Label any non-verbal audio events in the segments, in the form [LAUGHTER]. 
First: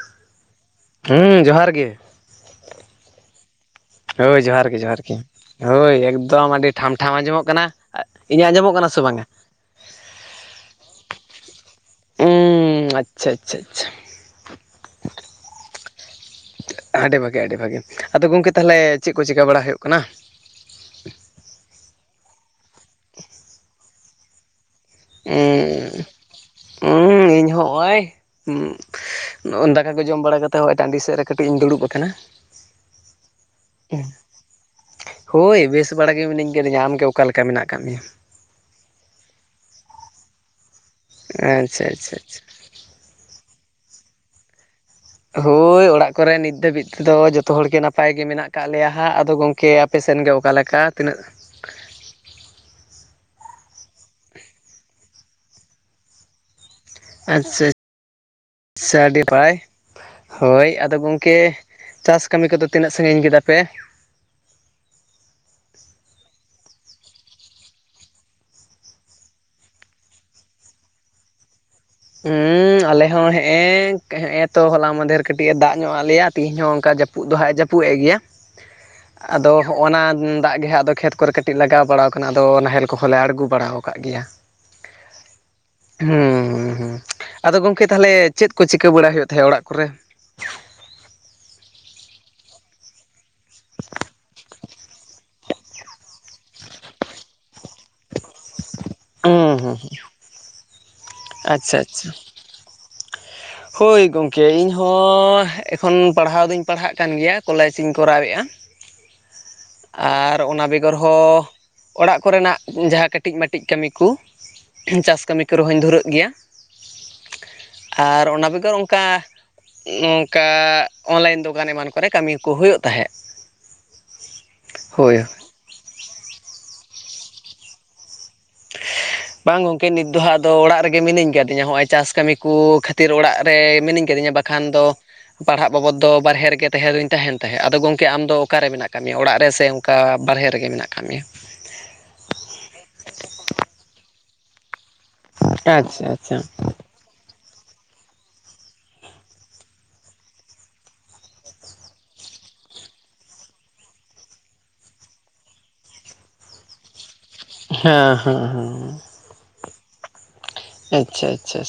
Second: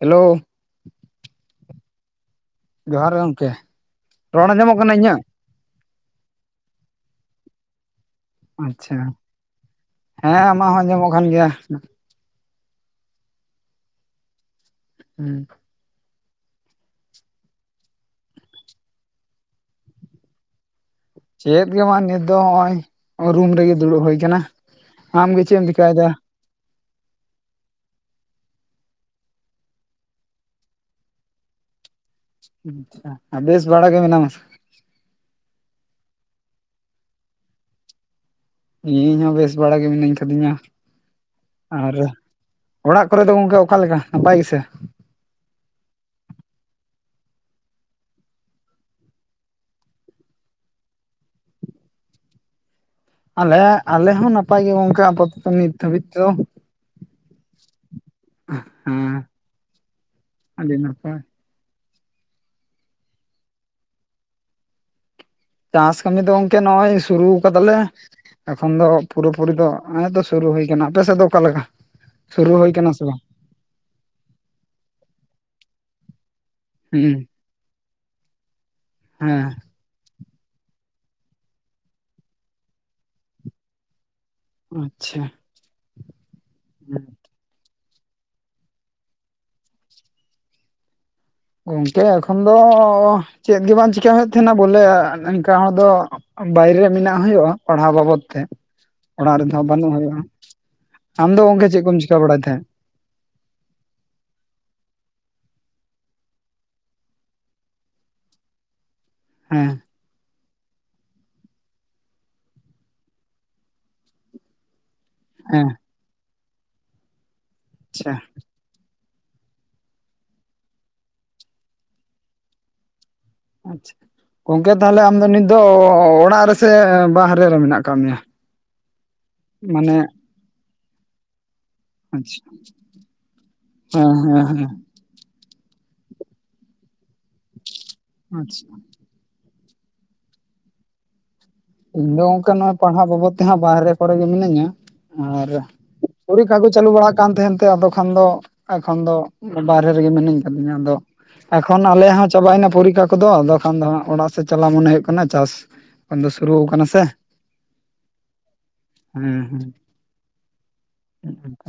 Hello? ᱦᱩᱸ ᱡᱚᱦᱟᱨ ᱜᱮ, ᱡᱚᱦᱟᱨ ᱜᱚᱢᱠᱮ ᱦᱳᱭ ᱡᱚᱦᱟᱨ ᱜᱮ ᱡᱚᱦᱟᱨ ᱜᱮ ᱦᱳᱭ ᱮᱠᱫᱚᱢ ᱟᱹᱰᱤ ᱴᱷᱟᱢ ᱴᱷᱟᱢ ᱟᱸᱡᱚᱢᱚᱜ ᱠᱟᱱᱟ᱾ ᱤᱧᱟᱹᱜ ᱟᱸᱡᱚᱢᱚᱜ ᱠᱟᱱᱟ ᱟᱪᱪᱷᱟ ᱥᱮ ᱵᱟᱝᱟ ᱦᱮᱸ ᱟᱢᱟᱜ ᱦᱚᱸ ᱟᱸᱡᱚᱢᱚᱜ ᱠᱟᱱ ᱜᱮᱭᱟ᱾ ᱩᱸ ᱟᱪᱪᱷᱟ ᱟᱪᱪᱷᱟ ᱟᱪᱪᱷᱟ᱾ ᱦᱩᱸ ᱟᱰᱤ ᱵᱷᱟᱜᱮ ᱟᱰᱤ ᱵᱷᱟᱹᱜᱮ ᱟᱫᱚ ᱜᱚᱢᱠᱮ ᱛᱟᱦᱚᱞᱮ ᱪᱮᱫ ᱠᱚ ᱪᱤᱠᱟᱹ ᱵᱟᱲᱟ ᱦᱩᱭᱩᱜ ᱠᱟᱱᱟ᱾ ᱪᱮᱫ ᱜᱮ ᱵᱟᱝ ᱱᱤᱛ ᱫᱚ ᱱᱚᱜᱼᱚᱭ ᱨᱩᱢ ᱨᱮᱜᱮ ᱫᱩᱲᱩᱵ ᱦᱩᱭ ᱠᱟᱱᱟ ᱟᱢᱜᱮ ᱪᱮᱫ ᱮᱢ ᱩᱸ ᱪᱤᱠᱟᱭᱮᱫᱟ [INAUDIBLE] ᱤᱧ ᱦᱚᱸᱚᱭ ᱫᱟᱠᱟ ᱠᱚ ᱡᱚᱢ ᱵᱟᱲᱟ ᱠᱟᱛᱮᱜ ᱦᱚᱜ ᱚᱭ ᱴᱟᱺᱰᱤ ᱥᱮᱫ ᱨᱮ ᱠᱟᱹᱴᱤᱡ ᱤᱧ ᱫᱩᱲᱩᱵ ᱟᱠᱟᱱᱟ᱾ ᱵᱮᱥ ᱵᱟᱲᱟ ᱜᱮ ᱢᱮᱱᱟᱢᱟ? ᱦᱳᱭ ᱵᱮᱥ ᱵᱟᱲᱟ ᱜᱮ ᱢᱤᱱᱟᱹᱧ ᱠᱟᱹᱫᱤᱧᱟ ᱾ᱟᱢᱜᱮ ᱚᱠᱟᱞᱮ ᱞᱮᱠᱟ ᱢᱮᱱᱟᱜ ᱟᱠᱟᱫ ᱢᱮᱭᱟ? ᱤᱧ ᱦᱚᱸ ᱵᱮᱥ ᱵᱟᱲᱟ ᱜᱮ ᱢᱤᱱᱟᱹᱧ ᱠᱟᱫᱤᱧᱟ᱾ ᱟᱪᱷᱟ ᱟᱨ ᱟᱪᱷᱟ ᱟᱪᱷᱟ ᱚᱲᱟᱜ ᱠᱚᱨᱮ ᱫᱚ ᱜᱚᱝᱠᱮ ᱚᱠᱟ ᱞᱮᱠᱟ ᱱᱟᱯᱟᱭ ᱜᱮᱥᱮ? ᱦᱳᱭ ᱚᱲᱟᱜ ᱠᱚᱨᱮ ᱱᱤᱛ ᱫᱷᱟᱹᱵᱤᱡ ᱛᱮᱫᱚ ᱡᱚᱛᱚ ᱦᱚᱲ ᱜᱮ ᱱᱟᱯᱟᱭ ᱜᱮ ᱢᱮᱱᱟᱜ ᱟᱠᱟᱫ ᱞᱮᱭᱟ ᱦᱟᱸᱜ ᱟᱫᱚ ᱜᱚᱝ ᱠᱮ ᱟᱯᱮ ᱥᱮᱱ ᱜᱮ ᱚᱠᱟ ᱞᱮᱠᱟ ᱛᱤᱱᱟᱹᱜ ᱟᱞᱮ ᱟᱞᱮ ᱦᱚᱸ ᱱᱟᱯᱟᱭ ᱜᱮ ᱜᱚᱝᱠᱮ ᱟᱯᱟᱛᱚᱛᱚ ᱱᱤᱛ ᱫᱷᱟᱹᱵᱤᱡ ᱛᱮᱫᱚ ᱟᱪᱷᱟ ᱦᱮᱸ [UNINTELLIGIBLE] ᱦᱳᱭ ᱟᱹᱰᱤ ᱟᱫᱚ ᱱᱟᱯᱟᱭ ᱜᱚᱝᱠᱮ ᱪᱟᱥ ᱠᱟᱹᱢᱤ ᱠᱚᱫᱚ ᱛᱤᱱᱟᱹᱜ ᱥᱟᱺᱜᱤᱧ ᱠᱮᱫᱟ ᱯᱮ? ᱪᱟᱥ ᱠᱟᱹᱢᱤ ᱫᱚ ᱜᱚᱝᱠᱮ ᱱᱚᱜᱼᱚᱭ ᱥᱩᱨᱩ ᱠᱟᱫᱟ ᱞᱮ ᱮᱠᱷᱚᱱ ᱫᱚ ᱯᱩᱨᱟᱹᱯᱩᱨᱤ ᱫᱚ ᱱᱚᱜ-ᱚᱭ ᱥᱩᱨᱩ ᱦᱩᱭ ᱠᱟᱱᱟ ᱟᱯᱮ ᱥᱮᱫ ᱫᱚ ᱚᱠᱟ ᱞᱮᱠᱟ? ᱥᱩᱨᱩ ᱦᱩᱭ ᱩᱸ ᱠᱟᱱᱟ ᱥᱮ ᱟᱞᱮ ᱵᱟᱝ ᱦᱚᱸ ᱦᱮᱸᱜ-ᱮ ᱦᱮᱸᱜ-ᱮ ᱛᱚ ᱦᱚᱞᱟ ᱢᱟᱫᱷᱮᱨ ᱠᱟᱹᱴᱤᱡ ᱮ ᱫᱟᱜ ᱧᱚᱜ ᱟᱜ ᱞᱮᱭᱟ ᱛᱤᱦᱤᱧ ᱦᱚᱸ ᱠᱟ ᱦᱩᱸ ᱡᱟᱹᱯᱩᱫ ᱫᱚ ᱦᱟᱸᱜ ᱮ ᱡᱟᱹᱯᱩᱫ ᱮᱫ ᱜᱮᱭᱟ ᱦᱮᱸ ᱟᱫᱚ ᱦᱚᱜᱚᱱᱟ ᱫᱟᱜ ᱜᱮ ᱦᱟᱸᱜ ᱟᱫᱚ ᱠᱷᱮᱛ ᱠᱚᱨᱮ ᱠᱟᱹᱴᱤᱡ ᱞᱟᱜᱟᱣ ᱵᱟᱲᱟᱣ ᱠᱟᱱᱟ ᱟᱫᱚ ᱱᱟᱦᱮᱞ ᱠᱚᱦᱚᱸ ᱞᱮ ᱟᱬᱜᱚ ᱵᱟᱲᱟᱣ ᱠᱟᱜ ᱜᱮᱭᱟ ᱟᱪᱪᱷᱟ ᱦᱩᱸ ᱦᱩᱸ ᱟᱫᱚ ᱜᱚᱝᱠᱮ ᱛᱟᱦᱞᱮ ᱪᱮᱫ ᱠᱚ ᱪᱤᱠᱟᱹ ᱵᱟᱲᱟ ᱦᱩᱭᱩᱜ ᱛᱟᱦᱮᱸᱫ ᱚᱲᱟᱜ ᱠᱚᱨᱮ? ᱜᱚᱝᱠᱮ ᱮᱠᱷᱚᱱ ᱫᱚ ᱪᱮᱫ ᱜᱮ ᱵᱟᱝ ᱪᱤᱠᱟ ᱦᱩᱭᱩᱜ ᱮᱫ ᱛᱟᱦᱮᱱᱟ ᱵᱚᱞᱮ ᱤᱱᱠᱟ ᱦᱚᱲ ᱫᱚ ᱵᱟᱭᱨᱮ ᱢᱮᱱᱟᱜ ᱦᱩᱭᱩᱜᱼᱟ ᱯᱟᱲᱦᱟᱣ ᱵᱟᱵᱚᱫ ᱛᱮ ᱚᱲᱟᱜ ᱦᱩᱸ ᱨᱮᱫᱚ ᱦᱩᱸ ᱵᱟᱹᱱᱩᱜ ᱦᱩᱭᱩᱜᱼᱟ᱾ ᱟᱢ ᱫᱚ ᱜᱚᱝᱠᱮ ᱟᱪᱪᱷᱟ ᱪᱮᱫ ᱠᱚᱢ ᱟᱪᱪᱷᱟ ᱪᱤᱠᱟ ᱵᱟᱲᱟᱭ ᱛᱟᱦᱮᱸᱫ? ᱦᱳᱭ ᱜᱚᱝᱠᱮ ᱤᱧ ᱦᱚᱸ ᱮᱠᱷᱚᱱ ᱯᱟᱲᱦᱟᱣ ᱫᱩᱧ ᱯᱟᱲᱦᱟᱜ ᱠᱟᱱ ᱜᱮᱭᱟ ᱠᱚᱞᱡᱽ ᱤᱧ ᱠᱚᱨᱟᱣᱮᱫᱼᱟ ᱦᱮᱸ ᱟᱨ ᱚᱱᱟ ᱵᱮᱜᱚᱨ ᱦᱚᱸ ᱚᱲᱟᱜ ᱠᱚᱨᱮᱱᱟᱜ ᱡᱟᱦᱟᱸ ᱠᱟᱹᱴᱤᱡᱼᱢᱟᱹᱴᱤᱡ ᱠᱟᱹᱢᱤ ᱠᱩ ᱪᱟᱥ ᱠᱟᱹᱢᱤ ᱠᱚᱨᱮ ᱦᱮᱸ ᱦᱚᱧ ᱫᱷᱩᱨᱟᱹᱜ ᱜᱮᱭᱟ ᱟᱪᱪᱷᱟ ᱟᱨ ᱚᱱᱟ ᱵᱮᱜᱚᱨ ᱚᱱᱠᱟ ᱱᱚᱝᱠᱟ ᱚᱱᱞᱟᱭᱤᱱ ᱫᱚᱠᱟᱱ ᱮᱢᱟᱱ ᱠᱚᱨᱮ ᱠᱟᱹᱢᱤ ᱠᱚ ᱦᱩᱭᱩᱜ ᱛᱟᱦᱮᱸᱫ ᱟᱪᱷᱟ ᱜᱚᱝᱠᱮ ᱛᱟᱦᱚᱞᱮ ᱟᱢ ᱦᱳᱭ ᱫᱚ ᱱᱤᱛ ᱫᱚ ᱚᱲᱟᱜ ᱨᱮᱥᱮ ᱵᱟᱦᱨᱮ ᱨᱮ ᱢᱮᱱᱟᱜ ᱟᱠᱟᱫ ᱢᱮᱭᱟ ᱵᱟᱝ ᱜᱚᱝᱠᱮ ᱢᱟᱱᱮ ᱱᱤᱛ ᱫᱚ ᱦᱟᱸᱜ ᱟᱫᱚ ᱚᱲᱟᱜ ᱨᱮᱜᱮ ᱢᱤᱱᱟᱹᱧ ᱠᱟᱹᱫᱤᱧᱟ ᱱᱚᱜ-ᱚᱭ ᱪᱟᱥ ᱠᱟᱹᱢᱤ ᱟᱪᱪᱷᱟ ᱠᱚ ᱠᱷᱟᱹᱛᱤᱨ ᱚᱲᱟᱜ ᱨᱮ ᱢᱤᱱᱟᱹᱧ ᱦᱮᱸ ᱠᱟᱫᱤᱧᱟ ᱦᱮᱸ ᱵᱟᱠᱷᱟᱱ ᱦᱮᱸ ᱫᱚ ᱯᱟᱲᱦᱟᱜ ᱵᱟᱵᱚᱫ ᱫᱚ ᱵᱟᱨᱦᱮ ᱨᱮ ᱜᱮ ᱛᱟᱦᱮᱸ ᱫᱚᱧ ᱛᱟᱦᱮᱱ ᱛᱟᱦᱮᱸᱫ ᱟᱫᱚ ᱜᱚᱝᱠᱮ ᱟᱢᱫᱚ ᱚᱠᱟ ᱟᱪᱪᱷᱟ ᱨᱮ ᱢᱮᱱᱟᱜ ᱟᱠᱟᱫ ᱢᱮᱭᱟ ᱚᱲᱟᱜ ᱨᱮ ᱥᱮ ᱚᱱᱠᱟ ᱵᱟᱨᱦᱮ ᱨᱮᱜᱮ ᱢᱮᱱᱟᱜ ᱟᱠᱟᱫ ᱢᱮᱭᱟ? ᱤᱧ ᱫᱚ ᱚᱱᱠᱟ ᱱᱚᱜ ᱯᱟᱲᱦᱟᱜ ᱵᱟᱵᱚᱫ ᱛᱮᱦᱟᱸᱜ ᱵᱟᱦᱨᱮ ᱠᱚᱨᱮ ᱜᱮ ᱢᱤᱱᱟᱹᱧᱟ ᱟᱨ ᱟᱪᱪᱷᱟ ᱟᱪᱪᱷᱟ ᱯᱩᱲᱤᱠᱠᱷᱟ ᱠᱚ ᱪᱟᱹᱞᱩ ᱵᱟᱲᱟᱜ ᱠᱟᱱ ᱛᱟᱦᱮᱱ ᱛᱮ ᱟᱫᱚ ᱠᱷᱟᱱ ᱫᱚ ᱮᱠᱷᱚᱱ ᱫᱚ ᱵᱟᱦᱨᱮ ᱨᱮᱜᱮ ᱢᱤᱱᱟᱹᱧ ᱠᱟᱫᱤᱧᱟ ᱟᱫᱚ ᱮᱠᱷᱚᱱ ᱟᱞᱮᱭᱟᱜ ᱦᱚᱸ ᱪᱟᱵᱟᱭᱱᱟ ᱯᱚᱨᱤᱠᱷᱟ ᱠᱚᱫᱚ ᱟᱫᱚ ᱠᱷᱟᱱ ᱫᱚ ᱦᱟᱸᱜ ᱚᱲᱟᱜ ᱥᱮᱫ ᱪᱟᱞᱟᱣ ᱢᱚᱱᱮ ᱦᱩᱭᱩᱜ ᱠᱟᱱᱟ ᱪᱟᱥ ᱠᱷᱚᱱ ᱫᱚ ᱥᱩᱨᱩ ᱠᱟᱱᱟ ᱥᱮ ᱦᱮᱸ ᱦᱮᱸ ᱦᱮᱸ ᱦᱩᱸ ᱦᱩᱸ ᱟᱪᱷᱟ ᱟᱪᱷᱟ